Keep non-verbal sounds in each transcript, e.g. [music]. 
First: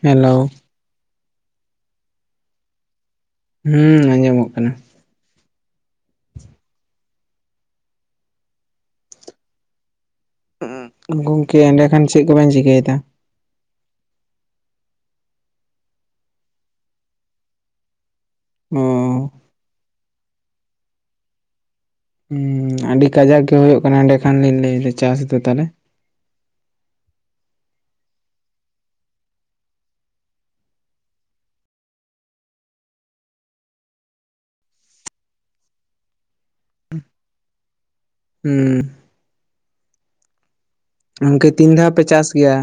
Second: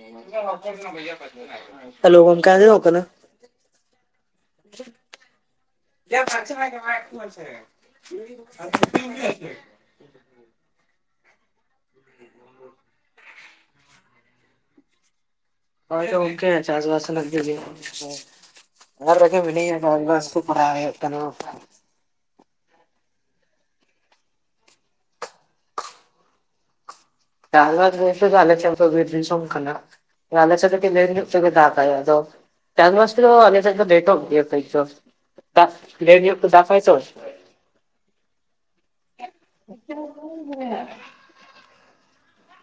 Hello [inaudible] hello ᱜᱚᱝᱠᱮ ᱟᱸᱡᱚᱢᱚᱜ ᱠᱟᱱᱟ? ᱦᱩᱸ ᱟᱸᱡᱚᱢᱚᱜ ᱠᱟᱱᱟ᱾ [unintelligible] ᱜᱚᱝᱠᱮ ᱮᱸᱰᱮ ᱠᱷᱟᱱ ᱪᱮᱜ ᱠᱚᱵᱮᱱ ᱪᱤᱠᱟᱹᱭ ᱮᱫᱟ? ᱦᱳᱭ ᱛᱚ ᱜᱚᱝᱠᱮ ᱪᱟᱥ ᱵᱟᱥ [unintelligible] ᱟᱨ ᱚ ᱵᱟᱠᱷᱟᱡ ᱢᱤᱱᱟᱹᱧᱟ ᱪᱟᱥ ᱵᱟᱥ ᱠᱚ ᱠᱚᱲᱦᱟᱣ ᱦᱩᱭᱩᱜ ᱠᱟᱱᱟ [unintelligible] ᱦᱩᱸ ᱟᱹᱰᱤ ᱠᱟᱡᱟᱠ ᱜᱮ ᱦᱳᱭᱳᱜ ᱠᱟᱱᱟ ᱮᱸᱰᱮ ᱠᱷᱟᱱ ᱞᱤᱧ ᱞᱟᱹᱭᱫᱟ ᱪᱟᱥ ᱛᱮ ᱛᱟᱞᱦᱮ᱾ ᱪᱟᱥ ᱵᱟᱥ ᱵᱚᱞᱛᱮ ᱫᱚ ᱟᱯᱮ ᱥᱮᱱ ᱫᱚ ᱵᱤᱨ ᱫᱤᱥᱚᱢ ᱠᱟᱱᱟ᱾ ᱟᱞᱮ ᱥᱮᱜ ᱠᱟᱴᱤᱡ ᱞᱮᱴ ᱧᱚᱜ ᱛᱮᱠᱮ ᱫᱟᱜ ᱮᱫᱟᱭ ᱟᱫᱚ ᱪᱟᱥ ᱵᱟᱥ ᱠᱚᱫᱚ ᱟᱞᱮ ᱥᱮᱜ ᱫᱚ ᱞᱮᱴᱚᱜ ᱜᱮᱭᱟ ᱠᱟᱹᱡ ᱫᱚ, ᱪᱟᱥ ᱞᱮᱴ ᱧᱚᱜ ᱛᱮ ᱪᱟᱸ ᱟᱭ ᱛᱚ᱾ ᱦᱩᱸ [inaudible] ᱜᱚᱝᱠᱮ ᱛᱤᱱ ᱫᱷᱟᱣ ᱯᱮ ᱪᱟᱥ ᱜᱮᱭᱟ?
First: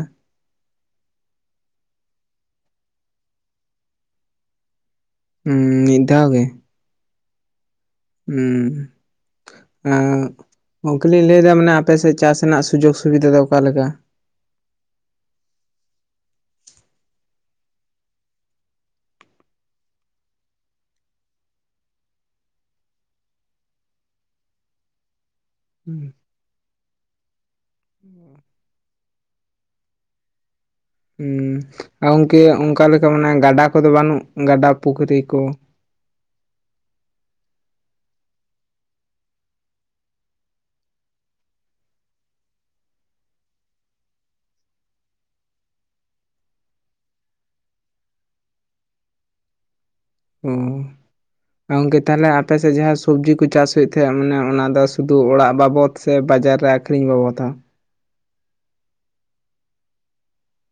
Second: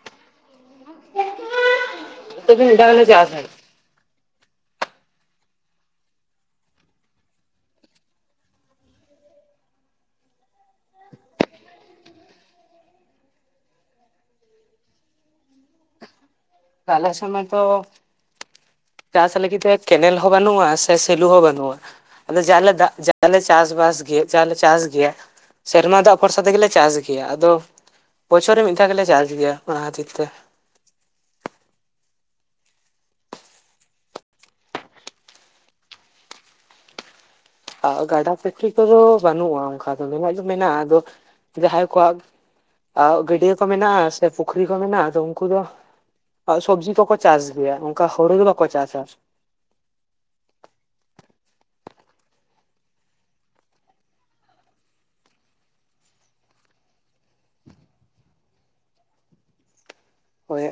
[unintelligible] ᱢᱤᱫ ᱫᱷᱟᱣ ᱪᱟᱥᱟ᱾ ᱦᱩᱸ ᱢᱤᱫ ᱫᱷᱟᱣ ᱜᱮ᱾ ᱦᱩᱸ᱾ ᱚᱹ ᱜᱚᱝᱠᱮ ᱞᱤᱧ ᱞᱟᱹᱭᱮᱫᱟ ᱢᱟᱱᱮ ᱟᱯᱮᱥᱮᱜ ᱪᱟᱥ ᱨᱮᱱᱟᱜ ᱥᱩᱡᱳᱜᱽ ᱥᱩᱵᱤᱫᱷᱟ ᱫᱚ ᱚᱠᱟ ᱞᱮᱠᱟ? ᱟᱞᱮ ᱥᱮᱜ ᱢᱟᱛᱚ ᱪᱟᱥ ᱞᱟᱹᱜᱤᱫ ᱛᱮ ᱠᱮᱱᱮᱞ ᱦᱚᱸ ᱵᱟᱱᱩᱜ-ᱟ ᱥᱮ ᱥᱮᱞᱳ ᱦᱚᱸ ᱵᱟᱹᱱᱩᱜ-ᱟ᱾ ᱟᱫᱚ ᱡᱟᱦᱟᱸ ᱞᱮ ᱫᱟᱜ ᱡᱟᱦᱟᱸ ᱞᱮ ᱪᱟᱥ ᱵᱟᱥ ᱜᱮ ᱡᱟᱞᱮ ᱪᱟᱥᱟ ᱜᱮᱭᱟ ᱥᱮᱨᱢᱟ ᱦᱩᱸ ᱫᱟᱜ ᱯᱷᱚᱨᱥᱟ ᱛᱮᱜᱮ ᱞᱮ ᱪᱟᱥ ᱜᱮᱭᱟ ᱟᱫᱚ ᱵᱚᱪᱷᱚᱨ ᱨᱮ ᱢᱤᱫ ᱫᱷᱟᱣ ᱜᱮᱞᱮ ᱪᱟᱥ ᱜᱮᱭᱟ ᱚᱱᱟ ᱠᱷᱟᱹᱛᱤᱨ ᱛᱮ᱾ ᱦᱩᱸ ᱟ ᱚᱝᱠᱮ ᱚᱱᱠᱟ ᱞᱮᱠᱟ ᱢᱟᱱᱮ ᱜᱟᱰᱟ ᱠᱚᱫᱚ ᱵᱟᱹᱱᱩᱜ, ᱜᱟᱰᱟ ᱯᱩᱠᱷᱨᱤ ᱠᱚ? ᱟ ᱜᱟᱰᱟ ᱯᱷᱠᱨᱤ ᱠᱚᱫᱚ ᱵᱟᱹᱱᱩᱜ-ᱟ ᱚᱱᱠᱟ ᱫᱚ ᱢᱮᱱᱟᱜ ᱫᱚ ᱢᱮᱱᱟᱜ-ᱟ ᱟᱫᱚ ᱡᱟᱦᱟᱸᱭ ᱠᱚᱣᱟᱜ ᱟᱹᱣ ᱜᱟᱹᱰᱭᱟᱹ ᱠᱚ ᱢᱮᱱᱟᱜ-ᱟ ᱥᱮ ᱯᱩᱠᱷᱨᱤ ᱠᱚ ᱢᱮᱱᱟᱜ-ᱟ ᱟᱫᱚ ᱩᱱᱠᱩ ᱫᱚ, ᱥᱚᱵᱽᱡᱤ ᱠᱚᱠᱚ ᱪᱟᱥ ᱜᱮᱭᱟ ᱚᱱᱠᱟ ᱦᱳᱲᱳ ᱫᱚ ᱵᱟᱠᱚ ᱪᱟᱥᱟ᱾ ᱦᱩᱸ᱾ ᱟ ᱜᱚᱝᱠᱮ ᱛᱟᱦᱚᱞᱮ ᱟᱯᱮᱥᱮᱜ ᱡᱟᱦᱟᱸ ᱥᱚᱵᱽᱡᱤ ᱠᱚ ᱪᱟᱥ ᱦᱩᱭᱩᱜ ᱛᱟᱦᱮᱸᱜ ᱢᱟᱱᱮ ᱚᱱᱟ ᱫᱚ ᱥᱩᱫᱷᱩ ᱚᱲᱟᱜ ᱵᱟᱵᱚᱛ ᱥᱮ ᱵᱟᱡᱟᱨ ᱨᱮ ᱟᱠᱷᱨᱤᱧ ᱵᱟᱵᱚᱫ ᱛᱟ᱾ ᱦᱳᱭ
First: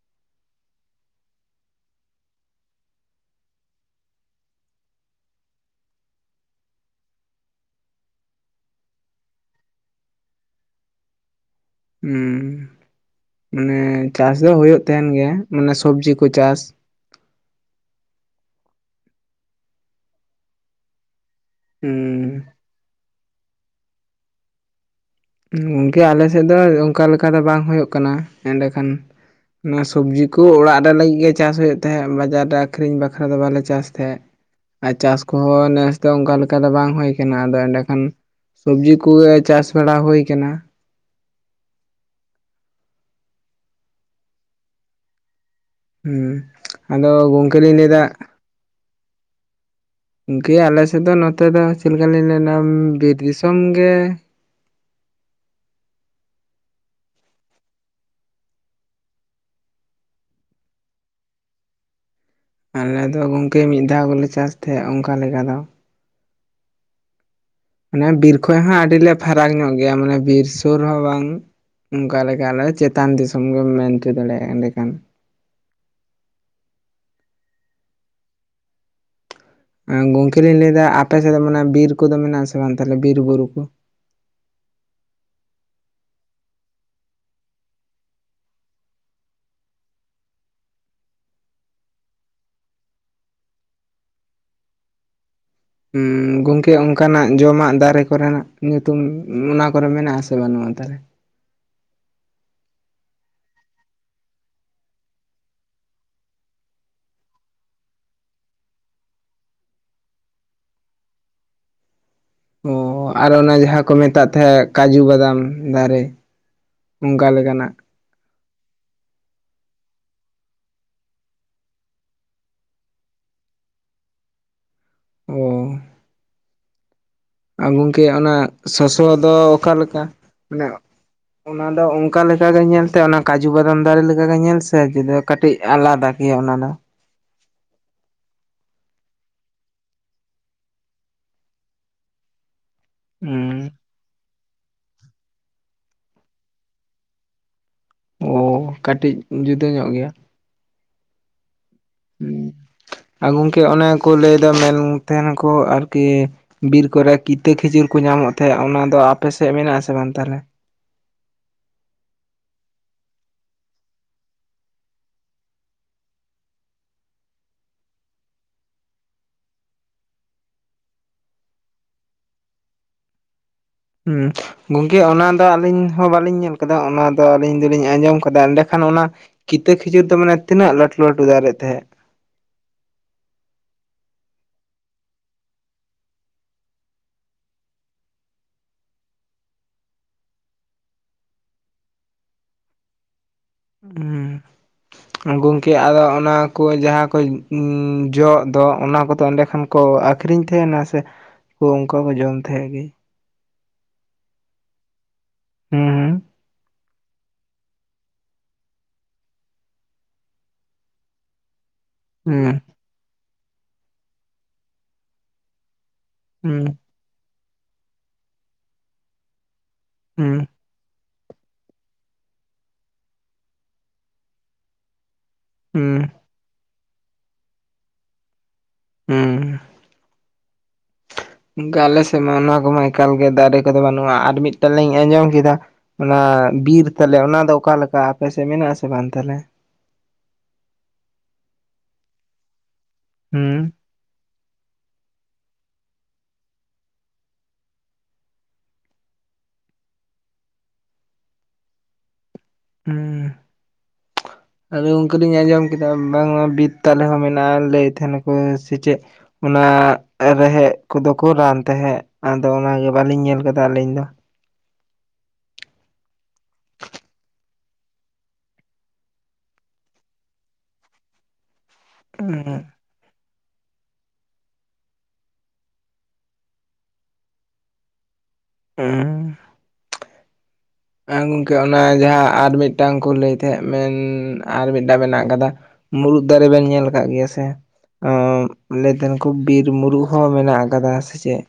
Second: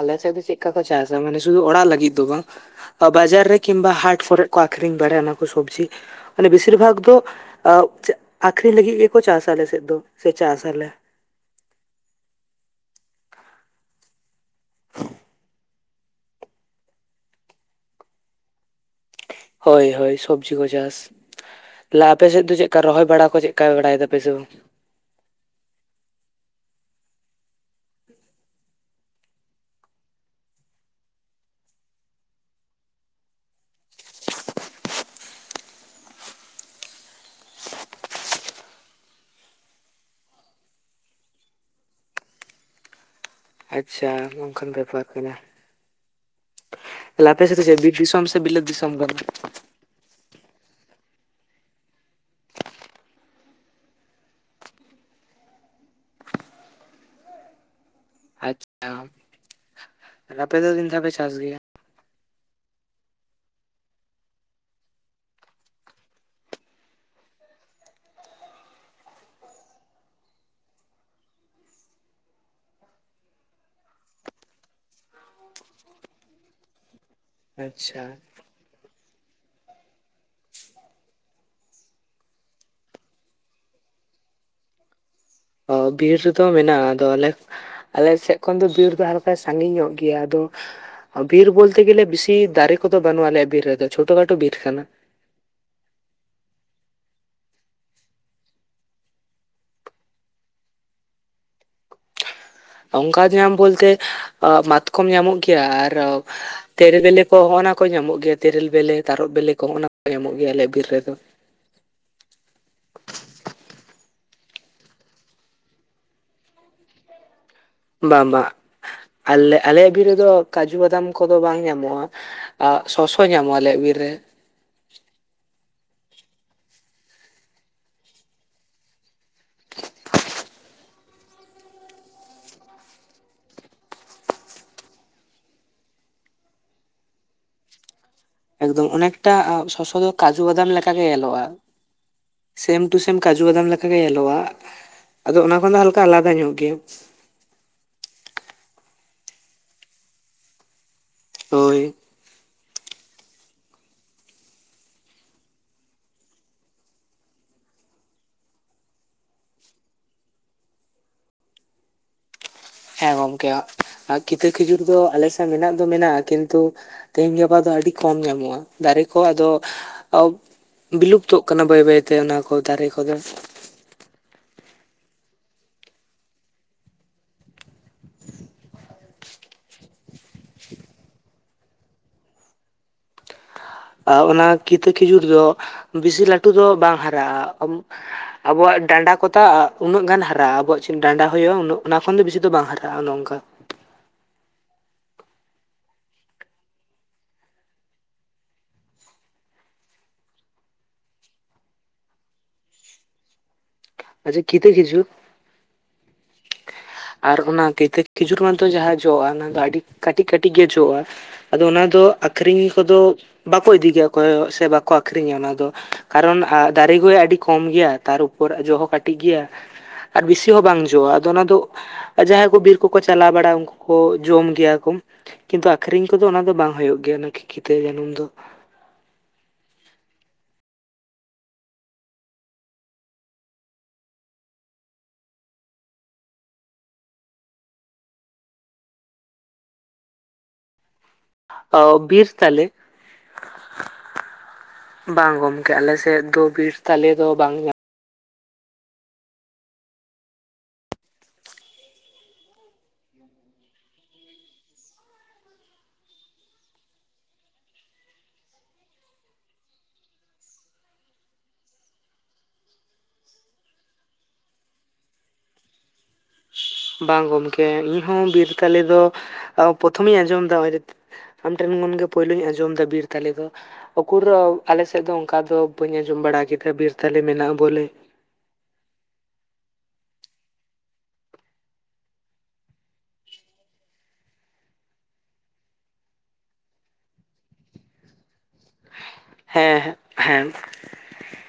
ᱟᱞᱮ ᱥᱮᱜ ᱫᱚ ᱪᱮᱜᱠᱟ ᱠᱚ ᱪᱟᱥᱟ ᱢᱟᱱᱮ ᱥᱩᱫᱷᱩ ᱚᱲᱟᱜ ᱞᱟᱹᱜᱤᱫ ᱫᱚ ᱵᱟᱝ ᱾ ᱵᱟᱡᱟᱨ ᱨᱮ ᱠᱤᱝᱵᱟ ᱦᱟᱴ ᱠᱚᱨᱮ ᱠᱚ ᱟᱠᱷᱨᱤᱧ ᱵᱟᱲᱟᱭᱟ ᱚᱱᱟ ᱠᱚ ᱥᱚᱵᱽᱡᱤ ᱾ ᱢᱟᱱᱮ ᱵᱮᱥᱤᱨ ᱵᱷᱟᱜᱽ ᱫᱚ ᱟ ᱟᱹᱠᱷᱨᱤᱧ ᱞᱟᱹᱜᱤᱫ ᱜᱮᱠᱚ ᱪᱟᱥ ᱟᱞᱮ ᱥᱮᱫ ᱫᱚ ᱥᱮ ᱪᱟᱥ ᱟᱞᱮ ᱾ ᱦᱮᱸ ᱢᱟᱱᱮ ᱪᱟᱥ ᱫᱚ ᱦᱩᱭᱩᱜ ᱛᱟᱦᱮᱱ ᱜᱮᱭᱟ ᱢᱟᱱᱮ ᱥᱚᱵᱽᱡᱤ ᱠᱚ ᱪᱟᱥ ᱾ ᱦᱳᱭ ᱦᱳᱭ ᱥᱚᱵᱽᱡᱤ ᱠᱚ ᱪᱟᱥᱟ ᱟᱯᱮ ᱥᱮᱫ ᱦᱩᱸ ᱫᱚ ᱪᱮᱫ? ᱠᱟ ᱨᱚᱦᱚᱭ ᱵᱟᱲᱟ ᱠᱚ ᱪᱮᱫ ᱠᱟ ᱵᱟᱲᱟᱭ ᱫᱟᱯᱮ ᱥᱮ ᱵᱟᱝ? ᱦᱩᱸ ᱜᱚᱝᱠᱮ ᱟᱞᱮᱥᱮᱫ ᱫᱚ ᱚᱱᱠᱟ ᱞᱮᱠᱟ ᱫᱚ ᱵᱟᱝ ᱦᱩᱭᱩᱜ ᱠᱟᱱᱟ ᱮᱸᱰᱮᱠᱷᱟᱱ ᱾ ᱚᱣᱟ ᱥᱚᱵᱽᱡᱤ ᱠᱚ ᱚᱲᱟᱜ ᱨᱮ ᱞᱟᱹᱜᱤᱫ ᱜᱮ ᱪᱟᱥ ᱦᱩᱭᱩᱜ ᱛᱟᱦᱮᱸᱫ ᱵᱟᱡᱟᱨ ᱨᱮ ᱟᱹᱠᱷᱨᱤᱧ ᱵᱟᱠᱷᱨᱟ ᱫᱚ ᱵᱟᱞᱮ ᱪᱟᱥ ᱛᱟᱦᱮᱸᱫ ᱾ ᱟᱨ ᱪᱟᱥ ᱠᱚᱦᱚᱸ ᱱᱮᱥ ᱫᱚ ᱚᱱᱠᱟ ᱞᱮᱠᱟ ᱫᱚ ᱵᱟᱝ ᱦᱩᱭ ᱠᱟᱱᱟ ᱟᱫᱚ ᱮᱸᱰᱮᱠᱷᱟᱱᱼᱼ ᱥᱚᱵᱽᱡᱤ ᱠᱩ ᱜᱮ ᱪᱟᱥ ᱵᱟᱲᱟ ᱦᱩᱭ ᱠᱟᱱᱟ ᱾ ᱟᱪᱪᱷᱟ ᱱᱚᱝᱠᱟᱱ ᱵᱮᱯᱟᱨ ᱠᱟᱱᱟ ᱾ ᱦᱩᱸ ᱟᱫᱚ ᱟᱯᱮ ᱥᱮᱫ ᱜᱚᱝᱠᱮ ᱫᱚ ᱞᱤᱧ ᱪᱮᱫ ᱵᱤᱨ ᱞᱟᱹᱭᱫᱟ ᱫᱤᱥᱚᱢ ᱥᱮ ᱵᱤᱞᱟᱹᱛ ᱫᱤᱥᱚᱢ ᱠᱟᱱᱟ? ᱜᱚᱝᱠᱮ ᱟᱞᱮᱥᱮᱫ ᱫᱚ ᱱᱚᱛᱮ ᱫᱚ ᱪᱮᱫ ᱞᱮᱠᱟᱞᱤᱧ ᱞᱟᱭᱱᱟ ᱵᱤᱨ ᱫᱤᱥᱚᱢ ᱜᱮᱻ ᱟᱪᱪᱷᱟ ᱟᱯᱮ ᱫᱚ ᱛᱤᱱ ᱫᱷᱟᱣ ᱯᱮ ᱪᱟᱥ ᱜᱮᱭᱟ? ᱟᱞᱮ ᱫᱚ ᱜᱚᱝᱠᱮ ᱢᱤᱫ ᱫᱷᱟᱣ ᱜᱮᱞᱮ ᱪᱟᱥ ᱛᱟᱦᱮᱸᱜ ᱚᱱᱠᱟ ᱞᱮᱠᱟ ᱫᱚ᱾ ᱢᱟᱱᱮ ᱵᱤᱨ ᱠᱷᱚᱡ ᱦᱚᱸ ᱟᱹᱰᱤᱞᱮ ᱯᱷᱟᱨᱟᱠ ᱧᱚᱜ ᱜᱮᱭᱟ ᱢᱟᱱᱮ ᱵᱤᱨ ᱥᱳᱨ ᱦᱚᱸ ᱵᱟᱝ᱾ ᱚᱱᱠᱟ ᱞᱮᱠᱟ ᱟᱞᱮ ᱫᱚ ᱪᱮᱛᱟᱱ ᱫᱤᱥᱚᱢ ᱜᱮᱢ ᱢᱮᱱ ᱦᱚᱪᱚ ᱫᱟᱲᱮᱭᱟᱜᱼᱟ ᱮᱸᱱᱮᱠᱷᱟᱱ ᱾ ᱟᱪᱪᱷᱟ᱾ ᱜᱚᱝᱠᱮ ᱞᱤᱧ ᱞᱟᱹᱭᱫᱟ ᱟᱯᱮ ᱥᱮᱫ ᱫᱚ ᱢᱟᱱᱮ ᱵᱤᱨ ᱠᱚᱫᱚ ᱢᱮᱱᱟᱜ ᱟᱥᱮ ᱵᱟᱝ ᱛᱟᱦᱚᱞᱮ ᱵᱤᱨ ᱵᱩᱨᱩ ᱠᱚ? ᱚ ᱵᱤᱨ ᱨᱮᱫᱚ ᱢᱮᱱᱟᱜᱼᱟ ᱟᱫᱚ ᱟᱞᱮᱻ ᱟᱞᱮ ᱥᱮᱫ ᱠᱷᱚᱱ ᱫᱚ ᱵᱤᱨ ᱫᱚ ᱦᱟᱞᱠᱟ ᱥᱟᱺᱜᱤᱧ ᱧᱚᱜ ᱜᱮᱭᱟ ᱟᱫᱚᱼᱼ ᱵᱤᱨ ᱵᱚᱞᱛᱮ ᱜᱮᱞᱮ ᱵᱤᱥᱤ ᱫᱟᱨᱮ ᱠᱚᱫᱚ ᱵᱟᱹᱱᱩᱜᱼᱟ ᱟᱞᱮᱭᱟᱜ ᱵᱤᱨ ᱨᱮᱫᱚ ᱪᱷᱳᱴᱚ ᱠᱷᱟᱴᱳ ᱵᱤᱨ ᱠᱟᱱᱟ ᱾ ᱦᱩᱸ᱾ ᱜᱚᱝᱠᱮ ᱚᱱᱠᱟᱱᱟᱜ ᱡᱚᱢᱟᱜ ᱫᱟᱨᱮ ᱠᱚᱨᱮᱱᱟᱜ ᱧᱩᱛᱩᱢ ᱚᱱᱟ ᱠᱚᱨᱮ ᱢᱮᱱᱟᱜᱼᱟ ᱟᱥᱮ ᱵᱟᱹᱱᱩᱜᱼᱟ ᱛᱟᱦᱞᱮ? ᱚᱱᱠᱟ ᱧᱟᱢ ᱵᱚᱞᱛᱮ ᱢᱟᱛᱠᱚᱢ ᱧᱟᱢᱚᱜ ᱜᱮᱭᱟ ᱟᱨᱻ ᱛᱮᱨᱮᱞ ᱵᱮᱞᱮ ᱠᱚ ᱦᱚᱸᱜᱼ ᱚᱱᱟ ᱠᱚ ᱧᱟᱢᱚᱜ ᱜᱮᱭᱟ ᱛᱮᱨᱮᱞ ᱵᱮᱞᱮ ᱛᱟᱨᱚᱵ ᱵᱮᱞᱮ ᱠᱚ ᱦᱚᱸᱜᱼ ᱚᱱᱟ ᱠᱚ ᱧᱟᱢᱚᱜ ᱜᱮᱭᱟ ᱟᱞᱮᱭᱟᱜ ᱵᱤᱨ ᱨᱮᱫᱚ ᱾ ᱚ ᱟᱨ ᱚᱱᱟ ᱡᱟᱦᱟᱸᱠᱚ ᱢᱮᱛᱟᱸ ᱛᱟᱦᱮᱸᱫ ᱠᱟᱡᱩ ᱵᱟᱫᱟᱢ ᱫᱟᱨᱮ, ᱚᱱᱠᱟ ᱞᱮᱠᱟᱱᱟᱜ ᱾ ᱵᱟᱝ ᱵᱟᱝ ᱟᱞᱮ ᱟᱞᱮᱭᱟᱜ ᱵᱤᱨ ᱨᱮᱫᱚ ᱠᱟᱡᱩ ᱵᱟᱫᱟᱢ ᱠᱚᱫᱚ ᱵᱟᱝ ᱧᱟᱢᱚᱜᱼᱟ᱾ ᱥᱚᱥᱚ ᱧᱟᱢᱚᱜ-ᱟ ᱟᱞᱮᱭᱟᱜ ᱵᱤᱨ ᱨᱮ ᱾ ᱚ᱾ ᱜᱚᱢᱠᱮ ᱚᱱᱟ ᱥᱚᱥᱚ ᱫᱚ ᱚᱠᱟᱞᱮᱠᱟ ᱢᱟᱱᱮᱼᱼ ᱚᱱᱟ ᱫᱚ ᱚᱱᱠᱟ ᱞᱮᱠᱟᱜᱮ ᱧᱮᱞᱛᱮ ᱚᱱᱟ ᱠᱟᱡᱩ ᱵᱟᱫᱟᱢ ᱫᱟᱨᱮᱞᱮᱠᱟᱜᱮ ᱧᱮᱞ ᱥᱮ ᱡᱩᱫᱟᱹᱼᱼ ᱠᱟᱹᱴᱤᱡ ᱟᱞᱟᱫᱟ ᱜᱮᱭᱟ ᱚᱱᱟ ᱫᱚ ᱾ ᱮᱠᱫᱚᱢ ᱚᱱᱮᱠᱴᱟ ᱥᱚᱥᱚᱫᱚ ᱠᱟᱡᱩ ᱵᱟᱫᱟᱢ ᱞᱮᱠᱟ ᱜᱮ ᱧᱮᱞᱚᱜᱼᱟ᱾ ᱥᱮᱢ ᱴᱩ ᱥᱮᱢ ᱠᱟᱡᱩ ᱵᱟᱫᱟᱢ ᱦᱩᱸ ᱞᱮᱠᱟᱜᱮ ᱧᱮᱞᱚᱜᱼᱟ ᱟᱫᱚ ᱚᱱᱟ ᱠᱷᱚᱱ ᱫᱚ ᱦᱟᱞᱠᱟ ᱟᱞᱟᱫᱟ ᱧᱚᱜ ᱜᱮᱭᱟ᱾ ᱚᱻ ᱠᱟᱹᱴᱤᱡ ᱡᱩᱫᱟᱹ ᱧᱚᱜ ᱜᱮᱭᱟ᱾ ᱦᱳᱭ᱾ ᱦᱩᱸ ᱟᱨ ᱜᱚᱝᱠᱮ ᱚᱱᱮ ᱠᱚ ᱞᱟᱹᱭ ᱫᱟ ᱢᱮᱱ ᱛᱟᱦᱮᱱᱟᱠᱚ ᱟᱨᱠᱤᱼᱼ ᱵᱤᱨ ᱠᱚᱨᱮ ᱠᱤᱛᱟᱹ ᱠᱷᱤᱡᱩᱨ ᱠᱚ ᱧᱟᱢᱚᱜ ᱛᱟᱦᱮᱸᱫ ᱚᱱᱟ ᱫᱚ ᱟᱯᱮᱥᱮᱫ ᱢᱮᱱᱟᱜ ᱟᱥᱮ ᱵᱟᱝ ᱛᱟᱦᱚᱞᱮ? ᱦᱮᱸ ᱜᱚᱝᱠᱮ ᱠᱤᱛᱟᱹ ᱠᱷᱤᱡᱩᱨ ᱫᱚ ᱟᱞᱮ ᱥᱮᱫ ᱢᱮᱱᱟᱜ ᱫᱚ ᱢᱮᱱᱟᱜᱼᱟ ᱠᱤᱱᱛᱩ, ᱛᱮᱦᱤᱧ ᱜᱟᱯᱟ ᱫᱚ ᱟᱹᱰᱤ ᱠᱚᱢ ᱧᱟᱢᱚᱜᱼᱟ ᱫᱟᱨᱮ ᱠᱚ ᱟᱫᱚᱼᱼ ᱵᱤᱞᱩᱯᱛᱚᱜ ᱠᱟᱱᱟ ᱵᱟᱹᱭ ᱵᱟᱹᱭᱛᱮ ᱚᱱᱟ ᱠᱚ ᱫᱟᱨᱮ ᱠᱚᱫᱚ ᱾ ᱦᱩᱸᱻ ᱜᱚᱝᱠᱮ ᱚᱱᱟᱫᱚ ᱟᱹᱞᱤᱧ ᱦᱚᱸ ᱵᱟᱹᱞᱤᱧ ᱧᱮᱞ ᱠᱟᱫᱟ ᱚᱱᱟ ᱫᱚ ᱟᱹᱞᱤᱧ ᱫᱚᱞᱤᱧ ᱟᱸᱡᱚᱢ ᱠᱟᱫᱟ ᱮᱸᱰᱮᱠᱷᱟᱱ ᱚᱱᱟᱼᱼ ᱠᱤᱛᱟᱹ ᱠᱷᱤᱡᱩᱨ ᱫᱚ ᱢᱟᱱᱮ ᱛᱤᱱᱟᱹᱜ ᱞᱟᱹᱴᱷᱩ ᱞᱟᱹᱴᱷᱩ ᱫᱟᱨᱮ ᱛᱟᱦᱮᱸᱜ? ᱟᱻ ᱚᱱᱟ ᱠᱤᱛᱟᱹ ᱠᱷᱤᱡᱩᱨ ᱫᱚ ᱵᱮᱥᱤ ᱞᱟᱹᱴᱩ ᱫᱚ ᱵᱟᱝ ᱦᱟᱨᱟᱜᱼᱟ᱾ ᱟᱵᱚᱣᱟᱜ ᱰᱟᱸᱰᱟ ᱠᱚᱛᱟ ᱩᱱᱟᱹᱜ ᱜᱟᱱ ᱦᱟᱨᱟᱜᱼᱟ᱾ ᱟᱵᱚᱣᱟᱜ ᱪᱮᱫ ᱰᱟᱸᱰᱟ ᱦᱚᱭᱩᱼᱟ᱾ ᱚᱱᱟ ᱠᱷᱚᱱ ᱫᱚ ᱵᱮᱥᱤ ᱵᱟᱝ ᱦᱟᱨᱟᱜᱼᱟ ᱚᱱ ᱚᱝᱠᱟ᱾ ᱦᱩᱸ ᱜᱚᱝᱠᱮ ᱟᱫᱚ ᱚᱱᱟ ᱠᱚ ᱡᱟᱦᱟᱸ ᱠᱚ ᱡᱚᱻ ᱫᱚ ᱚᱱᱟ ᱠᱚᱫᱚ ᱮᱸᱰᱮ ᱠᱷᱟᱱ ᱠᱚ ᱟᱠᱷᱨᱤᱧ ᱛᱟᱦᱮᱸᱱᱟ᱾ ᱥᱮ ᱚᱝᱠᱟ ᱠᱚ ᱡᱚᱢ ᱛᱟᱦᱮᱸᱫ ᱜᱤ? ᱟᱪᱪᱷᱟ ᱠᱤᱛᱟ ᱠᱷᱤᱪᱩᱨ᱾ ᱦᱩᱸ ᱦᱩᱸ᱾ ᱟᱨ ᱚᱱᱟ ᱠᱤᱛᱟᱹ ᱠᱷᱤᱡᱩᱨ ᱢᱟᱛᱚ ᱡᱟᱦᱟᱸ ᱡᱚᱜᱼᱟ᱾ ᱚᱱᱟ ᱫᱚ ᱟᱹᱰᱤ ᱠᱟᱹᱴᱤᱡ ᱠᱟᱹᱴᱤᱡ ᱜᱮ ᱡᱚᱜᱼᱟ᱾ ᱟᱫᱚ ᱚᱱᱟ ᱫᱚᱻᱻ ᱦᱩᱸ ᱟᱠᱷᱨᱤᱧ ᱠᱚᱫᱚ ᱵᱟᱠᱚ ᱤᱫᱤᱭᱟ ᱚᱠᱚᱭ ᱦᱚᱸ ᱥᱮ ᱵᱟᱠᱚ ᱟᱠᱷᱨᱤᱧᱟ ᱚᱱᱟ ᱫᱚ ᱠᱟᱨᱚᱱ ᱦᱩᱸ ᱫᱟᱨᱮ ᱟᱹᱰᱤ ᱠᱚᱢ ᱜᱮᱭᱟ ᱛᱟᱨ ᱩᱯᱚᱨ ᱡᱚ ᱦᱚᱸ ᱠᱟᱹᱴᱤᱡ ᱜᱮᱭᱟ ᱟᱨ ᱦᱩᱸ ᱵᱤᱥᱤ ᱦᱚᱸ ᱵᱟᱝ ᱡᱚᱜᱼᱟ᱾ ᱟᱫᱚ ᱚᱱᱟ ᱫᱚ ᱟᱨ ᱡᱟᱦᱟᱸᱭ ᱠᱚ ᱵᱤᱨ ᱠᱚᱠᱚ ᱪᱟᱞᱟᱣ ᱵᱟᱲᱟᱜ-ᱟ᱾ ᱩᱝᱠᱩ ᱠᱚ ᱡᱚᱢ ᱜᱮᱭᱟ ᱠᱚ᱾ ᱠᱤᱱᱛᱩ ᱦᱩᱸ ᱟᱠᱷᱨᱤᱧ ᱠᱚᱫᱚ ᱚᱱᱟ ᱫᱚ ᱵᱟᱝ ᱦᱩᱭᱩᱜ ᱜᱮᱭᱟ᱾ ᱚᱱᱟ ᱠᱷᱤᱠᱤᱛᱟ ᱡᱟᱹᱱᱩᱢ ᱫᱚ᱾ ᱦᱩᱸ᱾ ᱟᱞᱮᱥᱮᱫ ᱢᱟ ᱚᱱᱟ ᱠᱚᱢᱟ ᱮᱠᱟᱞ ᱜᱮ ᱫᱟᱨᱮ ᱠᱚᱫᱚ ᱵᱟᱹᱱᱩᱜᱼᱟ᱾ ᱟᱨ ᱢᱤᱴᱮᱱ ᱞᱤᱧ ᱟᱸᱡᱚᱢ ᱠᱮᱫᱟ ᱚᱱᱟ ᱵᱤᱨ ᱛᱟᱞᱮ ᱚᱱᱟ ᱫᱚ ᱚᱠᱟ ᱞᱮᱠᱟ ᱟᱯᱮᱥᱮᱫ ᱢᱮᱱᱟᱜ ᱟᱥᱮ ᱵᱟᱝ ᱛᱟᱞᱮ? ᱵᱤᱨ ᱛᱟᱞᱮ? ᱦᱩᱸ ᱵᱟᱝ ᱜᱚᱢᱠᱮ। ᱟᱞᱮᱥᱮᱫ ᱫᱚ ᱵᱤᱨ ᱛᱟᱞᱮ ᱫᱚ ᱵᱟᱝ ᱧᱟ ᱦᱩᱸ ᱟᱫᱚ ᱩᱱᱠᱟ ᱞᱤᱧ ᱟᱸᱡᱚᱢ ᱠᱮᱫᱟ, ᱵᱟᱝᱢᱟ ᱵᱤᱫ ᱛᱟᱞᱮ ᱦᱚᱸ ᱢᱮᱱᱟᱜᱼᱟ ᱞᱟᱹᱭᱮᱫ ᱛᱟᱦᱮᱱᱟᱠᱚ ᱥᱮ ᱪᱮᱫ? ᱚᱱᱟ ᱨᱮᱦᱮᱫᱽ ᱠᱚᱫᱚ ᱠᱚ ᱨᱟᱱ ᱛᱟᱦᱮᱫ ᱟᱫᱚ ᱚᱱᱟᱜᱮ ᱵᱟᱹᱞᱤᱧ ᱧᱮᱞ ᱟᱠᱟᱫᱟ ᱟᱹᱞᱤᱧ ᱫᱚ। ᱵᱟᱝ ᱜᱚᱢᱠᱮ ᱤᱧᱦᱚᱸ ᱵᱤᱨ ᱛᱟᱞᱮ ᱫᱚ, ᱯᱨᱚᱛᱷᱚᱢᱤᱧ ᱟᱸᱡᱚᱢ ᱮᱫᱟ ᱚᱜᱚᱭ ᱟᱢ ᱴᱷᱮᱱ ᱠᱷᱚᱱ ᱜᱮ ᱯᱳᱭᱞᱳᱧ ᱟᱸᱡᱚᱢ ᱫᱟ ᱵᱤᱨ ᱵᱤᱨ ᱛᱟᱞᱤ ᱫᱚ, ᱩᱠᱩᱨ ᱟᱞᱮ ᱥᱮᱫ ᱫᱚ ᱚᱱᱠᱟ ᱫᱚ ᱵᱟᱹᱧ ᱟᱸᱡᱚᱢ ᱵᱟᱲᱟ ᱠᱮᱫᱟ ᱵᱤᱨ ᱛᱟᱞᱮ ᱢᱮᱱᱟᱜᱼᱟ᱾ ᱵᱚᱞᱮ। ᱦᱩᱸ। ᱮᱸ ᱜᱚᱝᱠᱮ ᱚᱱᱟ ᱡᱟᱦᱟᱸ ᱟᱨ ᱢᱤᱫᱴᱟᱱ ᱠᱚ ᱞᱟᱹᱭ ᱛᱟᱦᱮᱸᱫ ᱢᱮᱱ ᱟᱨ ᱢᱤᱴᱟᱝ ᱢᱮᱱᱟᱜ ᱟᱠᱟᱫᱟ? ᱢᱩᱨᱩᱫ ᱫᱟᱨᱮ ᱵᱮᱱ ᱧᱮᱞ ᱠᱟᱜ ᱜᱮᱭᱟ ᱥᱮ? ᱮᱸ ᱞᱟᱹᱭ ᱛᱟᱦᱮᱜ ᱠᱚ, ᱵᱤᱨ ᱦᱮᱸ ᱢᱩᱨᱩᱜ ᱦᱚᱸ ᱦᱮᱸ ᱢᱮᱱᱟᱜ ᱠᱟᱫᱟ ᱥᱮ ᱪᱮᱫ?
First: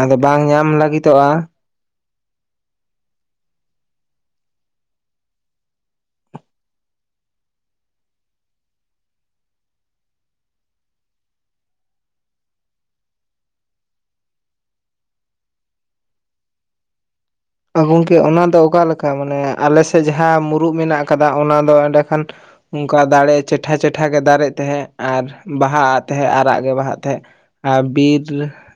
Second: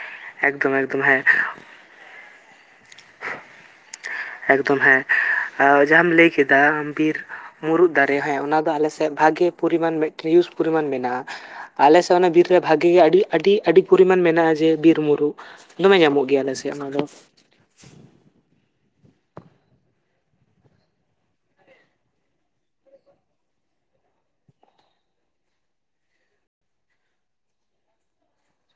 ᱟᱫᱚ ᱵᱟᱝ ᱧᱟᱢ ᱮᱠᱫᱚᱢ ᱮᱠᱫᱚᱢ ᱦᱮᱸ ᱞᱟᱹᱜᱤᱛᱚᱜᱼᱟ ᱮᱠᱫᱚᱢ ᱦᱮᱸ ᱡᱟᱦᱟᱸᱢ ᱞᱟᱹᱭ ᱠᱮᱫᱟ ᱵᱤᱨ ᱢᱩᱨᱩᱫ ᱫᱟᱨᱮ ᱦᱮᱸ ᱚᱱᱟᱫᱚ ᱟᱞᱮᱥᱮᱫ ᱵᱷᱟᱜᱮ ᱯᱚᱨᱤᱢᱟᱱ ᱢᱤᱴᱨᱤᱥ ᱯᱚᱨᱤᱢᱟᱱ ᱢᱮᱱᱟᱜᱼᱟ। ᱟᱞᱮ ᱥᱮᱫ ᱚᱱᱟ ᱵᱤᱨ ᱨᱮ ᱵᱷᱟᱜᱮ ᱜᱮ, ᱟᱹᱰᱤ ᱟᱹᱰᱤ ᱟᱹᱰᱤ ᱯᱚᱨᱤᱢᱟᱱ ᱢᱮᱱᱟᱜᱼᱟ ᱡᱮ ᱢᱩᱨᱩᱜ। ᱫᱚᱢᱮ ᱧᱟᱢᱚᱜ ᱜᱮᱭᱟ ᱟᱞᱮ ᱥᱮᱜ ᱚᱱᱟ ᱫᱚ। ᱜᱚᱢᱠᱮ ᱚᱱᱟ ᱫᱚ ᱚᱠᱟᱞᱮᱠᱟ ᱢᱟᱱᱮ, ᱟᱞᱮᱥᱮᱫ ᱡᱟᱦᱟᱸ ᱢᱩᱨᱩᱫ ᱢᱮᱱᱟᱜ ᱟᱠᱟᱫᱟ ᱚᱱᱟ ᱫᱚ ᱮᱸᱰᱮᱠᱷᱟᱱ ᱚᱝᱠᱟ ᱫᱟᱲᱮ ᱪᱮᱴᱷᱟ ᱪᱮᱴᱷᱟᱮ ᱫᱟᱨᱮᱜ ᱛᱟᱦᱮᱸᱜ ᱟᱨ ᱵᱟᱦᱟᱜᱼᱜ ᱛᱟᱦᱮᱸᱜ ᱟᱨᱟᱜ ᱜᱮ ᱵᱟᱦᱟᱜ ᱛᱟᱦᱮᱸᱫ। ᱟ ᱵᱤᱨᱻ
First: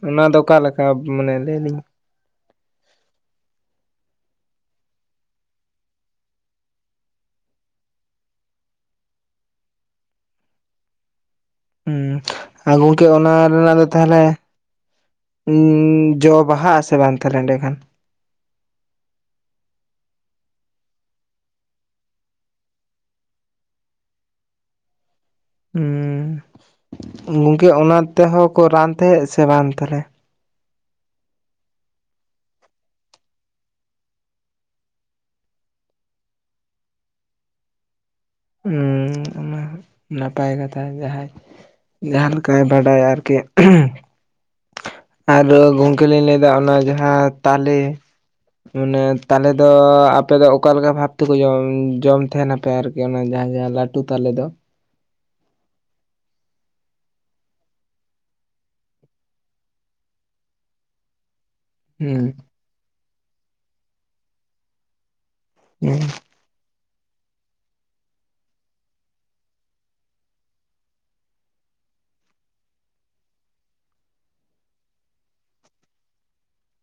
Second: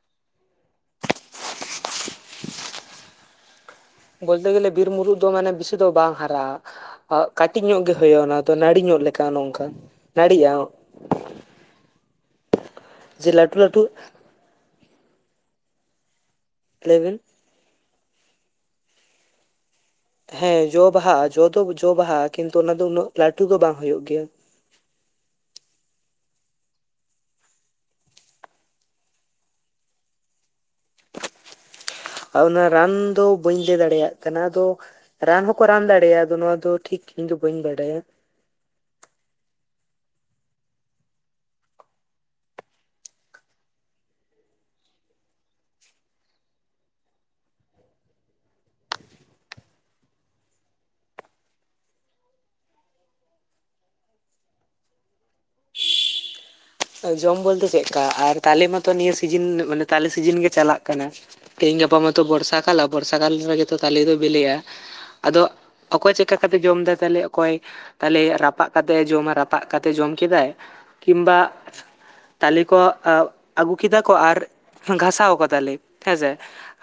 ᱚᱱᱟᱫᱚ ᱚᱠᱟᱞᱮᱠᱟ ᱢᱟᱱᱮ ᱞᱟᱹᱭᱟᱞᱤᱧ ᱢᱮ ᱵᱚᱞᱛᱮ ᱜᱮᱞᱮ ᱵᱤᱨ ᱢᱩᱨᱩᱜ ᱫᱚ ᱢᱟᱱᱮ ᱵᱮᱥᱤ ᱫᱚ ᱵᱟᱝ ᱦᱟᱨᱟᱜᱼᱟ। ᱠᱟᱹᱴᱤᱡ ᱧᱚᱜ ᱜᱮ ᱦᱩᱭᱩᱜᱼᱟ᱾ ᱚᱱᱟ ᱫᱚ ᱱᱟᱹᱲᱤ ᱧᱚᱜ ᱞᱮᱠᱟ ᱱᱚᱝᱠᱟ ᱱᱟᱹᱲᱤᱜᱼᱟ। ᱦᱩᱸ ᱜᱚᱝᱠᱮ ᱡᱮ ᱚᱱᱟ ᱞᱟᱹᱴᱩ ᱨᱮᱱᱟᱜ ᱞᱟᱹᱴᱩ ᱫᱚ ᱛᱟᱦᱚᱞᱮ ᱩᱸᱸ ᱡᱚᱵ ᱵᱟᱦᱟᱜ ᱟᱥᱮ ᱞᱟᱹᱭ ᱵᱤᱱ ᱵᱟᱝ ᱛᱟᱦᱚᱞᱮ ᱮᱱᱰᱮᱠᱷᱟᱱ? ᱦᱮᱸ ᱡᱚ ᱵᱟᱦᱟᱜ-ᱟ᱾ ᱡᱚ ᱫᱚ ᱡᱚ ᱵᱟᱦᱟᱜ-ᱟ ᱠᱤᱱᱛᱩ ᱚᱱᱟ ᱫᱚ ᱩᱱᱟᱹᱜ ᱞᱟᱹᱴᱩ ᱫᱚ ᱵᱟᱝ ᱦᱩᱭᱩᱜ ᱜᱮᱭᱟ। ᱩᱸᱸ ᱜᱚᱝᱠᱮ ᱚᱱᱟ ᱛᱮᱦᱚᱸ ᱠᱚ ᱨᱟᱱ ᱛᱟᱦᱮᱸᱜ ᱥᱮ ᱵᱟᱝ ᱛᱟᱦᱚᱞᱮ? ᱚᱱᱟ ᱨᱟᱱ ᱫᱚ ᱵᱟᱹᱧ ᱞᱟᱹᱭ ᱫᱟᱲᱮᱭᱟᱜ ᱠᱟᱱᱟ ᱟᱫᱚ ᱨᱟᱱ ᱦᱚᱸᱠᱚ ᱨᱟᱱ ᱫᱟᱲᱮᱭᱟᱜᱼᱟ᱾ ᱟᱫᱚ ᱱᱚᱣᱟ ᱫᱚ ᱴᱷᱤᱠ ᱤᱧ ᱫᱚ ᱵᱟᱹᱧ ᱵᱟᱰᱟᱭᱟ। ᱦᱩᱸ ᱚᱱᱟ ᱦᱚᱸ ᱱᱟᱯᱟᱭ ᱠᱟᱛᱷᱟ ᱡᱟᱦᱟᱸᱭ ᱡᱟᱦᱟᱸ ᱞᱮᱠᱟᱭ ᱵᱟᱰᱟᱭᱟ ᱟᱨᱠᱤ᱾ ᱟᱨᱚ ᱜᱚᱝᱠᱮ ᱞᱤᱧ ᱞᱟᱹᱭᱮᱫᱟ ᱚᱱᱟ ᱡᱟᱦᱟᱸ ᱛᱟᱞᱮ᱾ ᱢᱟᱱᱮ ᱛᱟᱞᱮ ᱫᱚ ᱟᱯᱮ ᱫᱚ ᱚᱠᱟᱞᱮᱠᱟ ᱵᱷᱟᱵ ᱛᱮᱠᱚ ᱡᱚᱢ ᱡᱚᱢ ᱛᱟᱦᱮᱱᱟᱯ? ᱯᱮ ᱟᱨᱠᱤ ᱚᱱᱟ ᱡᱟᱦᱟᱸ ᱡᱟᱦᱟᱸ ᱞᱟᱹᱴᱩ ᱛᱟᱞᱮ ᱫᱚ? ᱡᱚᱢ ᱵᱚᱞᱛᱮ ᱪᱮᱫ ᱞᱮᱠᱟ ᱟᱨ ᱛᱟᱞᱮ ᱢᱟᱛᱚ ᱱᱤᱭᱟᱹ ᱥᱤᱡᱤᱱ ᱢᱟᱱᱮ ᱛᱟᱞᱮ ᱥᱤᱡᱤᱱ ᱜᱮ ᱪᱟᱞᱟᱜ ᱠᱟᱱᱟ। ᱛᱮᱦᱤᱧ ᱜᱟᱯᱟ ᱢᱟᱛᱚ ᱦᱩᱸ ᱵᱚᱨᱥᱟ ᱠᱟᱞ, ᱟ ᱵᱚᱨᱥᱟ ᱠᱟᱞ ᱨᱮᱜᱮᱛᱚ ᱛᱟᱞᱮ ᱫᱚ ᱵᱤᱞᱤᱜ-ᱟ᱾ ᱟᱫᱚ ᱦᱩᱸ ᱚᱠᱚᱭ ᱪᱮᱫᱠᱟ ᱠᱟᱛᱮ ᱡᱚᱢᱫᱟᱭ ᱛᱟᱞᱮ, ᱚᱠᱚᱭ ᱛᱟᱞᱮ ᱨᱟᱯᱟᱜ ᱠᱟᱛᱮᱜ-ᱮ ᱡᱚᱢᱟ, ᱨᱟᱯᱟᱜ ᱠᱟᱛᱮ ᱡᱚᱢ ᱠᱮᱫᱟᱭ᱾ ᱠᱤᱢᱵᱟ ᱛᱟᱞᱮ ᱠᱚ ᱟ ᱟᱹᱜᱩ ᱠᱮᱫᱟ ᱠᱚ ᱟᱨ ᱜᱷᱟᱥᱟᱣ ᱟᱠᱚ ᱛᱟᱞᱮ, ᱦᱮᱸᱥᱮ?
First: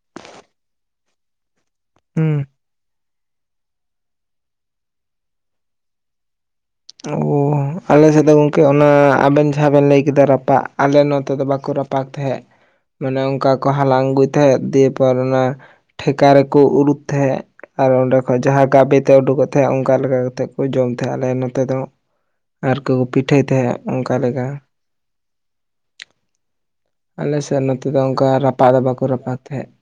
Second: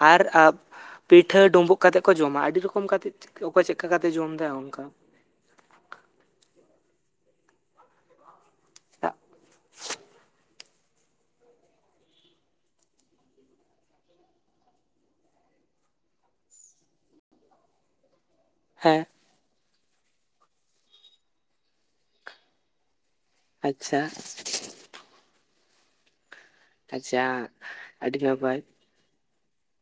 ᱟᱨ ᱟᱯ ᱯᱤᱴᱷᱟᱹ, ᱰᱩᱸᱵᱩᱜ᱾ ᱠᱟᱛᱮᱫ ᱠᱚ ᱦᱩᱸ ᱡᱚᱢᱟ, ᱟᱹᱰᱤ ᱨᱚᱠᱚᱢ ᱠᱟᱛᱮᱫ ᱚᱠᱚᱭ ᱪᱮᱫᱠᱟ ᱠᱟᱛᱮᱜ ᱡᱚᱢ ᱮᱫᱟᱭ ᱚᱱᱠᱟ। ᱚ ᱟᱞᱮ ᱥᱮᱫ ᱫᱚ ᱜᱚᱢᱠᱮ ᱚᱱᱟ ᱟᱵᱮᱱ ᱡᱟᱦᱟᱸ ᱵᱮᱱ ᱞᱟᱹᱭ ᱠᱮᱫᱟ ᱨᱟᱯᱟᱜ᱾ ᱟᱞᱮ ᱱᱚᱛᱮ ᱫᱚ ᱵᱟᱠᱚ ᱨᱟᱯᱟᱜ ᱛᱟᱦᱮᱸᱫ। ᱢᱟᱱᱮ ᱚᱱᱠᱟ ᱠᱚ ᱦᱟᱞᱟᱝ ᱟᱹᱜᱩᱭ ᱛᱟᱦᱮᱸᱫ ᱫᱤᱭᱮ ᱯᱚᱨ ᱚᱱᱟ ᱴᱷᱮᱠᱟ ᱨᱮᱠᱚ ᱩᱨᱩᱫ ᱛᱟᱦᱮᱸᱜ ᱟᱨ ᱚᱸᱰᱮ ᱠᱷᱚᱡ ᱡᱟᱦᱟᱸ ᱦᱮᱸ ᱜᱟᱵᱮᱛᱮ ᱩᱰᱩᱠᱚᱜ ᱛᱟᱦᱮᱸᱫ ᱚᱱᱠᱟ ᱞᱮᱠᱟ ᱠᱟᱛᱮᱫ ᱠᱚ ᱡᱚᱢ ᱛᱟᱦᱮᱸᱫ ᱟᱞᱮ ᱱᱚᱛᱮ ᱫᱚ। ᱟᱨ ᱠᱚᱠᱚ ᱯᱤᱴᱷᱟᱹᱭ ᱛᱟᱦᱮᱸᱫ ᱟᱪᱪᱷᱟ ᱚᱱᱠᱟ ᱞᱮᱠᱟ᱾ ᱟᱪᱪᱷᱟ ᱟᱞᱮ ᱥᱮᱫ ᱱᱚᱛᱮ ᱫᱚ ᱟᱹᱰᱤ ᱚᱱᱠᱟ ᱱᱟᱯᱟᱭ ᱨᱟᱯᱟᱜ ᱫᱚ ᱵᱟᱠᱚ ᱨᱟᱯᱟᱜ ᱛᱟᱦᱮᱸᱫ᱾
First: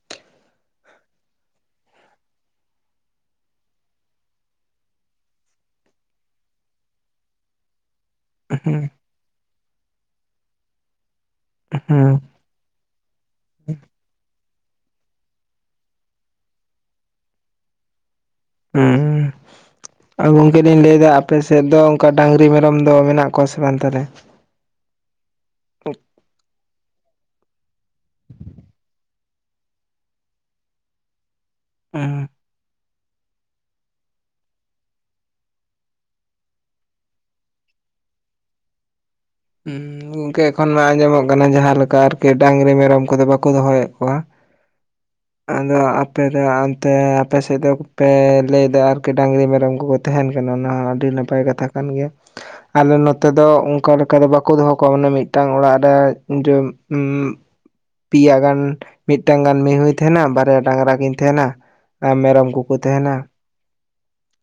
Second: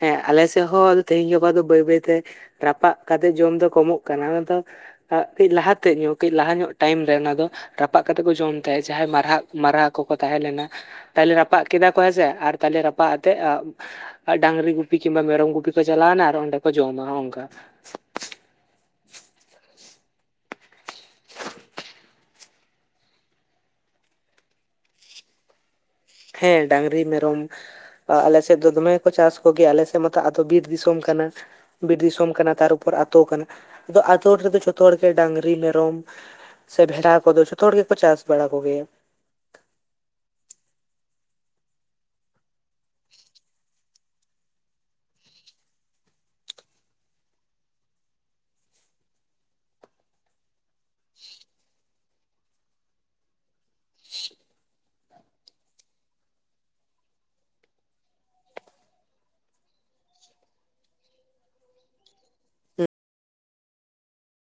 ᱦᱮᱸ ᱟᱞᱮ ᱥᱮ ᱦᱚᱸ ᱟᱫᱚ ᱛᱮᱦᱤᱧ ᱜᱟᱯᱟ ᱫᱚ ᱵᱟᱹᱭ ᱵᱟᱹᱭᱛᱮ ᱨᱟᱯᱟᱜ ᱠᱟᱛᱮ ᱡᱚᱢ ᱫᱚ ᱠᱚᱢᱚᱜ ᱠᱟᱱᱟ, ᱚᱱᱟᱛᱚ ᱟᱜ ᱠᱟᱹᱡ ᱞᱟᱦᱟᱛᱮ ᱧᱚᱜ ᱠᱟᱹᱡ ᱞᱟᱦᱟ ᱧᱚᱜ ᱴᱟᱭᱤᱢ ᱨᱮ ᱚᱱᱟ ᱫᱚ᱾ ᱨᱟᱯᱟᱜ ᱠᱟᱛᱮᱜ ᱠᱚ ᱡᱚᱢ ᱛᱟᱦᱮᱸ, ᱡᱟᱦᱟᱸᱭ ᱢᱟᱨᱦᱟᱜ ᱢᱟᱨᱦᱟ ᱠᱚᱠᱚ ᱛᱟᱦᱮᱸ ᱞᱮᱱᱟ, ᱛᱟᱦᱚᱞᱮ ᱨᱟᱯᱟᱜ ᱠᱮᱫᱟ ᱠᱚ ᱦᱩᱸ ᱦᱮᱸᱥᱮ ᱟᱨ ᱛᱟᱦᱞᱮ ᱨᱟᱯᱟᱜ ᱟᱛᱮᱜ ᱦᱩᱸ ᱟ ᱰᱟᱝᱨᱤ ᱜᱩᱯᱤ ᱠᱤᱝᱵᱟ ᱢᱮᱨᱚᱢ ᱜᱩᱯᱤ ᱠᱚ ᱪᱟᱞᱟᱣᱱᱟ ᱟᱨ ᱚᱸᱰᱮ ᱠᱚ ᱡᱚᱢᱟ ᱦᱚ-ᱚᱝᱠᱟ᱾ ᱦᱩᱸ᱾ ᱟ ᱜᱚᱝᱠᱮ ᱞᱤᱧ ᱞᱟᱹᱭᱮᱫᱟ ᱟᱯᱮ ᱥᱮᱫ ᱫᱚ ᱚᱱᱠᱟ ᱰᱟᱹᱟᱝᱨᱤ ᱢᱮᱨᱚᱢ ᱫᱚ ᱢᱮᱱᱟᱜ ᱠᱚᱣᱟ ᱥᱮ ᱵᱟᱝ ᱛᱟᱞᱦᱮ? ᱦᱮᱸ ᱰᱟᱝᱨᱤ ᱢᱮᱨᱚᱢ ᱟ ᱟᱞᱮᱥᱮᱫ ᱫᱚ ᱫᱚᱢᱮ ᱠᱚ ᱪᱟᱥ ᱠᱚᱜᱮᱭᱟ, ᱟᱞᱮ ᱥᱮᱫ ᱢᱟᱛᱚ ᱟᱹᱛᱩ ᱵᱤᱨ ᱫᱤᱥᱚᱢ ᱠᱟᱱᱟ᱾ ᱵᱤᱨ ᱫᱤᱥᱚᱢ ᱠᱟᱱᱟ ᱛᱟᱨ ᱩᱯᱚᱨ ᱟᱛᱳ ᱠᱟᱱᱟ, ᱟᱫᱚ ᱟᱛᱳ ᱨᱮᱫᱚ ᱡᱷᱚᱛᱚ ᱦᱚᱲᱜᱮ ᱰᱟᱝᱨᱤ ᱢᱮᱨᱚᱢ ᱥᱮ ᱵᱷᱮᱰᱟ ᱠᱚᱫᱚ ᱡᱷᱚᱛᱚ ᱦᱚᱲ ᱜᱮᱠᱚ ᱪᱟᱥ ᱵᱟᱲᱟ ᱠᱚ ᱜᱮᱭᱟ᱾ ᱩᱸ ᱜᱚᱝᱠᱮ ᱮᱠᱷᱚᱱ ᱢᱟ ᱟᱸᱡᱚᱢᱚᱜ ᱠᱟᱱᱟ ᱡᱟᱦᱟ ᱞᱮᱠᱟ ᱟᱨᱠᱤ ᱰᱟᱝᱨᱤ ᱢᱮᱨᱚᱢ ᱠᱚᱫᱚ ᱵᱟᱠᱚ ᱫᱚᱦᱚᱭᱮᱫ ᱠᱚᱣᱟ᱾ ᱟᱫᱚ ᱟᱯᱮ ᱫᱚ ᱚᱱᱛᱮ ᱟᱯᱮ ᱥᱮᱫ ᱫᱚᱠᱯᱮ ᱞᱟᱹᱭᱫᱟ ᱟᱨᱠᱤ ᱰᱟᱝᱨᱤ ᱢᱮᱨᱚᱢ ᱠᱚᱠᱚ ᱛᱟᱦᱮᱱ ᱠᱟᱱᱟ ᱚᱱᱟ ᱦᱚᱸ ᱟᱹᱰᱤ ᱱᱟᱯᱟᱭ ᱠᱟᱛᱷᱟ ᱠᱟᱱ ᱜᱮᱭᱟ᱾ ᱟᱞᱮ ᱱᱚᱛᱮ ᱫᱚ ᱚᱱᱠᱟ ᱞᱮᱠᱟ ᱫᱚ ᱵᱟᱠᱚ ᱫᱚᱦᱚ ᱠᱚᱣᱟ ᱢᱟᱱᱮ ᱢᱤᱫᱴᱟᱝ ᱚᱲᱟᱜ ᱨᱮ [unintelligible] ᱩᱸᱢ ᱯᱤᱭᱟ ᱜᱟᱱ, ᱢᱤᱫᱴᱟᱝ ᱜᱟᱱ ᱢᱤᱦᱩᱭ ᱛᱟᱦᱮᱱᱟ, ᱵᱟᱨᱭᱟ ᱰᱟᱝᱨᱟ ᱠᱤᱱ ᱛᱟᱦᱮᱱᱟ ᱟᱨ ᱢᱮᱨᱚᱢ ᱠᱚᱠᱚ ᱛᱟᱦᱮᱱᱟ᱾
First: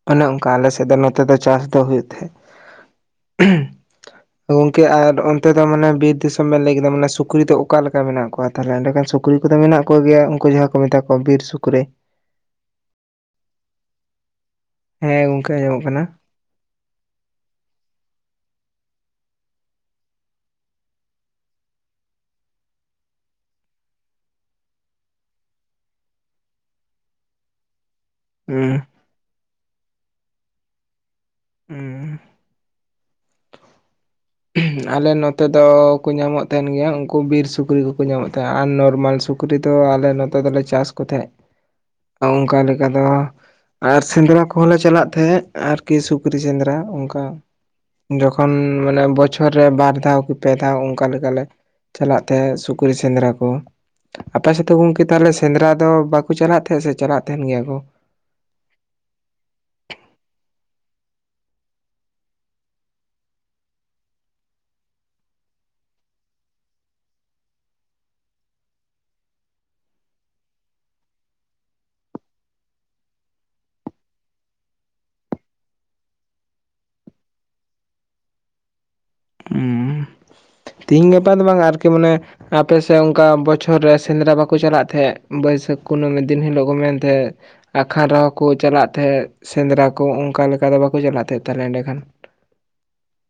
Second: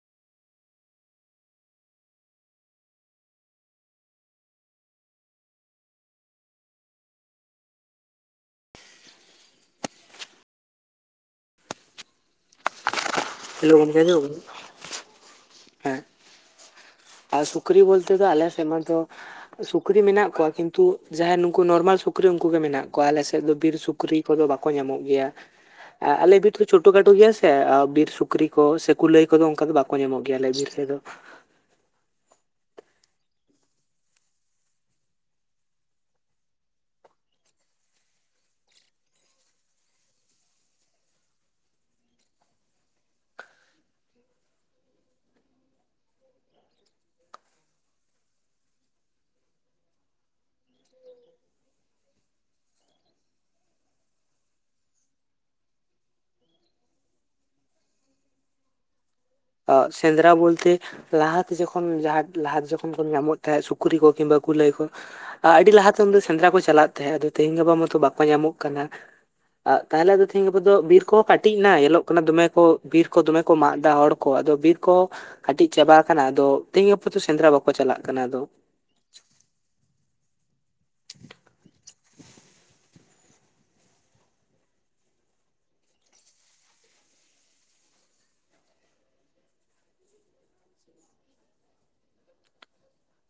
ᱚᱱᱮ ᱚᱱᱠᱟ ᱟᱞᱮ ᱥᱮᱫ ᱫᱚ ᱱᱚᱛᱮ ᱫᱚ ᱪᱟᱥ ᱫᱚ ᱦᱩᱭᱩᱜ ᱛᱟᱦᱮᱸᱫ᱾ ᱛᱚ ᱜᱚᱝᱠᱮ ᱟᱨ ᱚᱱᱛᱮ ᱫᱚ ᱢᱟᱱᱮ ᱵᱤᱨ ᱫᱤᱥᱚᱢ ᱵᱮᱱ ᱞᱟᱹᱭ ᱠᱮᱫᱟ ᱢᱟᱱᱮ ᱥᱩᱠᱨᱤ ᱫᱚ ᱚᱠᱟᱞᱮᱠᱟ ᱢᱮᱱᱟᱜ ᱠᱚᱣᱟ? ᱛᱟᱦᱚᱞᱮ ᱮᱸᱰᱮ ᱠᱷᱟᱱ ᱥᱩᱠᱨᱤ ᱠᱚᱫᱚ ᱢᱮᱱᱟᱜ ᱠᱚᱜᱮᱭᱟ᱾ ᱠᱩ ᱡᱟᱦᱟᱸᱭ ᱠᱚ ᱢᱮᱛᱟ ᱠᱚᱣᱟ ᱵᱤᱨ ᱥᱩᱠᱨᱤ᱾ ᱦᱮᱞᱳ ᱜᱚᱢᱠᱮ ᱟᱸᱡᱚᱢᱟᱜ ᱠᱟᱱᱟ? ᱦᱮᱸ ᱜᱚᱝᱠᱮ ᱟᱸᱡᱟᱢᱚᱜ ᱠᱟᱱᱟ᱾ ᱦᱮᱸ ᱟᱨ ᱥᱩᱠᱨᱤ ᱵᱚᱞᱛᱮ ᱫᱚ ᱟᱞᱮ ᱥᱮ ᱢᱟ ᱫᱚ ᱥᱩᱠᱨᱤ ᱢᱮᱱᱟᱜ ᱠᱚᱣᱟ ᱠᱤᱱᱛᱩ ᱡᱟᱦᱟᱸᱭ ᱱᱩᱠᱩ ᱱᱚᱨᱢᱟᱞ ᱥᱩᱠᱨᱤ ᱩᱱᱠᱩᱜᱮ ᱢᱮᱱᱟᱜ ᱠᱚᱣᱟ, ᱟᱞᱮ ᱥᱮᱫᱚ ᱵᱤᱨ ᱥᱩᱠ ᱠᱨᱤ ᱠᱚᱫᱚ ᱵᱟᱠᱚ ᱧᱟᱢᱚᱜ ᱜᱮᱭᱟ᱾ ᱮ ᱟᱞᱮ ᱵᱤᱨ ᱫᱚ ᱪᱷᱳᱴᱳ ᱠᱷᱟᱴᱚ ᱜᱮᱭᱟ ᱥᱮ ᱟ ᱵᱤᱨ ᱥᱩᱠ ᱠᱨᱤ ᱠᱚ ᱦᱩᱸ ᱥᱮ ᱠᱩᱞᱟᱹᱭ ᱠᱚᱫᱚ ᱚᱱᱠᱟ ᱫᱚ ᱵᱟᱠᱚ ᱧᱟᱢᱚᱜ ᱜᱮᱭᱟ ᱟᱞᱮ ᱵᱤᱨ ᱥᱮᱫ ᱫᱚ᱾ ᱩᱢᱸᱻ ᱟᱞᱮ ᱱᱚᱛᱮ ᱫᱚ ᱠᱩ ᱧᱟᱢᱚᱜ ᱛᱟᱦᱮᱱ ᱜᱮᱭᱟ, ᱩᱱᱠᱩ ᱵᱤᱨ ᱥᱩᱠᱨᱤ ᱠᱚᱠᱚ ᱧᱟᱢᱚᱜ ᱛᱟᱦᱮᱱᱟ ᱟᱨ ᱱᱚᱨᱢᱟᱞ ᱥᱩᱠ ᱩᱠᱨᱤ ᱫᱚ ᱟᱞᱮ ᱱᱚᱛᱮ ᱫᱚᱞᱮ ᱪᱟᱥ ᱠᱚ ᱛᱟᱦᱮᱸᱜ ᱚᱱᱠᱟ ᱞᱮᱠᱟ ᱫᱚ ᱟᱨ ᱥᱮᱸᱫᱽᱨᱟ ᱠᱚᱦᱚᱸ ᱞᱮ ᱪᱟᱞᱟᱜ ᱛᱟᱦᱮᱸᱜ ᱟᱨᱠᱤ ᱥᱩᱠᱨᱤ ᱥᱮᱸᱫᱽᱨᱟ ᱚᱱᱠᱟ ᱡᱚᱠᱷᱚᱱ ᱢᱟᱱᱮ ᱵᱚᱪᱷᱚᱨ ᱨᱮ ᱵᱟᱨ ᱫᱷᱟᱣ, ᱠᱤ ᱯᱮ ᱫᱷᱟᱣ, ᱚᱱᱠᱟ ᱞᱮᱠᱟ ᱞᱮ ᱪᱟᱞᱟᱜ ᱛᱟᱦᱮᱸ ᱥᱩᱠᱨᱤ ᱥᱮᱸᱫᱽᱨᱟ ᱠᱚ ᱾ ᱟᱯᱮ ᱥᱮᱫ ᱫᱚ ᱜᱚᱝᱠᱮ ᱛᱟᱦᱚᱞᱮ ᱥᱮᱸᱫᱽᱨᱟ ᱫᱚ ᱵᱟᱠᱚ ᱪᱟᱞᱟᱜ ᱛᱟᱦᱮᱸᱫ, ᱥᱮ ᱪᱟᱞᱟᱜ ᱛᱟᱦᱮᱱ ᱜᱮᱭᱟ ᱠᱚ? ᱟ ᱥᱮᱸᱫᱽᱨᱟ ᱵᱚᱞᱛᱮ ᱞᱟᱦᱟᱛᱮ ᱡᱚᱠᱷᱚᱱ, ᱡᱟᱦᱟ ᱞᱟᱦᱟᱛᱮ ᱡᱚᱠᱷᱚᱱ ᱠᱚ ᱧᱟᱢᱚᱜ ᱛᱟᱦᱮᱸᱫ ᱥᱩᱠᱨᱤ ᱠᱚ ᱠᱤᱝᱵᱟ ᱠᱩᱞᱟᱹᱭ ᱠᱚ, ᱟ ᱟᱹᱰᱤ ᱞᱟᱦᱟᱛᱮ ᱩᱱᱫᱚ ᱥᱮᱸᱫᱽᱨᱟ ᱠᱚ ᱪᱟᱞᱟᱜ ᱛᱟᱦᱮᱸᱫ, ᱟᱫᱚ ᱛᱤᱦᱤᱧ ᱜᱟᱯᱟ ᱢᱟᱛᱚ ᱵᱟᱠᱚ ᱧᱟᱢᱚᱜ ᱠᱟᱱᱟ, ᱟ ᱛᱟᱦᱞᱮ ᱟᱫᱚ ᱛᱤᱦᱤᱧ ᱜᱟᱯᱟ ᱫᱚ, ᱵᱤᱨ ᱠᱚᱦᱚᱸ ᱠᱟᱹᱴᱤᱡ ᱮᱱᱟ ᱧᱮᱞᱚᱜ ᱠᱟᱱᱟ ᱫᱚᱢᱮ ᱠᱚ, ᱵᱤᱨ ᱠᱚ ᱫᱚᱢᱮ ᱠᱚ ᱢᱟᱜ ᱮᱫᱟ ᱦᱚᱲ ᱠᱚ, ᱟᱫᱚ ᱵᱤᱨ ᱠᱚ ᱠᱟᱹᱴᱤᱡ ᱪᱟᱵᱟ ᱣᱟᱠᱟᱱᱟ, ᱟᱫᱚ ᱛᱤᱦᱤᱧ ᱜᱟᱯᱟ ᱫᱚ ᱥᱮᱸᱫᱽᱨᱟ ᱵᱟᱠᱚ ᱪᱟᱞᱟᱜ ᱠᱟᱱᱟ ᱟᱫᱚ ᱾ ᱛᱤᱦᱤᱧ ᱜᱟᱯᱟ ᱫᱚ ᱵᱟᱝ ᱟᱨᱠᱤ ᱢᱟᱱᱮ ᱟᱯᱮᱥᱮ ᱚᱱᱠᱟ ᱵᱚᱪᱷᱚᱨ ᱨᱮ ᱥᱮᱸᱫᱽᱨᱟ ᱵᱟᱠᱚ ᱪᱟᱞᱟᱜ ᱛᱮᱦᱮᱸᱫ, ᱵᱟᱹᱭᱥᱟᱹᱠᱷ ᱠᱩᱱᱟᱹᱢᱤ ᱫᱤᱱ ᱦᱤᱞᱳᱜ ᱠᱚ ᱢᱮᱱ ᱛᱮᱦᱮᱸᱫ ᱟᱠᱷᱟᱱ ᱨᱮᱦᱚᱸ ᱠᱩ ᱪᱟᱞᱟᱜ ᱛᱟᱦᱮᱸᱜ, ᱥᱮᱸᱫᱽᱨᱟ ᱠᱩ ᱚᱱᱠᱟ ᱞᱮᱠᱟ ᱫᱚ ᱵᱟᱠᱩ ᱪᱟᱞᱟᱜ ᱛᱟᱦᱮᱱ ᱛᱟᱦᱚᱞᱮ ᱮᱸᱰᱮ ᱠᱷᱟᱱ?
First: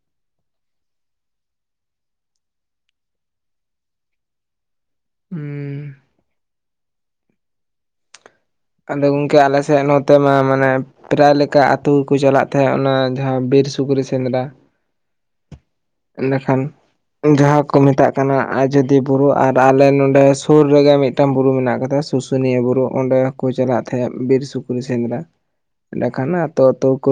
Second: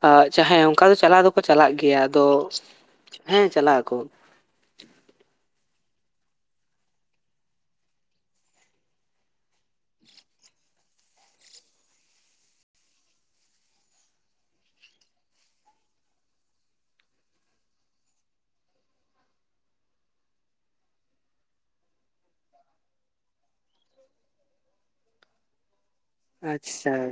ᱟ ᱪᱟ ᱦᱮᱸ, ᱚᱱᱠᱟ ᱫᱚ ᱪᱟᱞᱟ ᱫᱚᱠᱚ ᱪᱟᱞᱟᱜ ᱜᱮᱭᱟ, ᱟᱫᱚ ᱦᱮᱸ ᱪᱟᱞᱟᱜ ᱟᱠᱚ᱾ ᱦᱩᱸ ᱟᱫᱚ ᱜᱚᱝᱠᱮ ᱟᱞᱮ ᱥᱮᱫ, ᱱᱚᱛᱮ ᱢᱟ ᱢᱟᱱᱮ ᱯᱨᱟᱭ ᱞᱮᱠᱟ ᱟᱹᱛᱩᱜᱮᱠᱩ ᱪᱟᱞᱟᱜ ᱛᱟᱦᱮᱸᱜ, ᱚᱱᱟ ᱡᱟᱦᱟᱸ ᱵᱤᱨ ᱥᱩᱠᱨᱤ ᱥᱮᱸᱫᱽᱨᱟ ᱾ ᱮᱱᱮᱠᱷᱟᱱ ᱡᱟᱦᱟᱸ ᱠᱚ ᱢᱮᱛᱟᱜ ᱠᱟᱱᱟ ᱟᱡᱚᱫᱤᱭᱟᱹ ᱵᱩᱨᱩ, ᱟᱨ ᱟᱞᱮ ᱱᱚᱸᱰᱮ ᱥᱩᱨ ᱨᱮᱜᱮ ᱢᱤᱫ ᱴᱟᱝ ᱵᱩᱨᱩ ᱢᱮᱱᱟᱜ ᱟᱠᱟᱫᱟ, ᱥᱩᱥᱩᱱᱤᱭᱟᱹ ᱵᱩᱨᱩ ᱚᱸᱰᱮ ᱠᱚ ᱪᱟᱞᱟᱜ ᱛᱟᱦᱮᱸᱫ, ᱵᱤᱨ ᱥᱩᱠᱨᱤ ᱥᱮᱸᱫᱽᱨᱟ ᱮᱸᱰᱮᱠᱷᱟᱱ ᱟᱛᱳ ᱟᱛᱳ ᱠᱚ ᱟᱪᱪᱷᱟ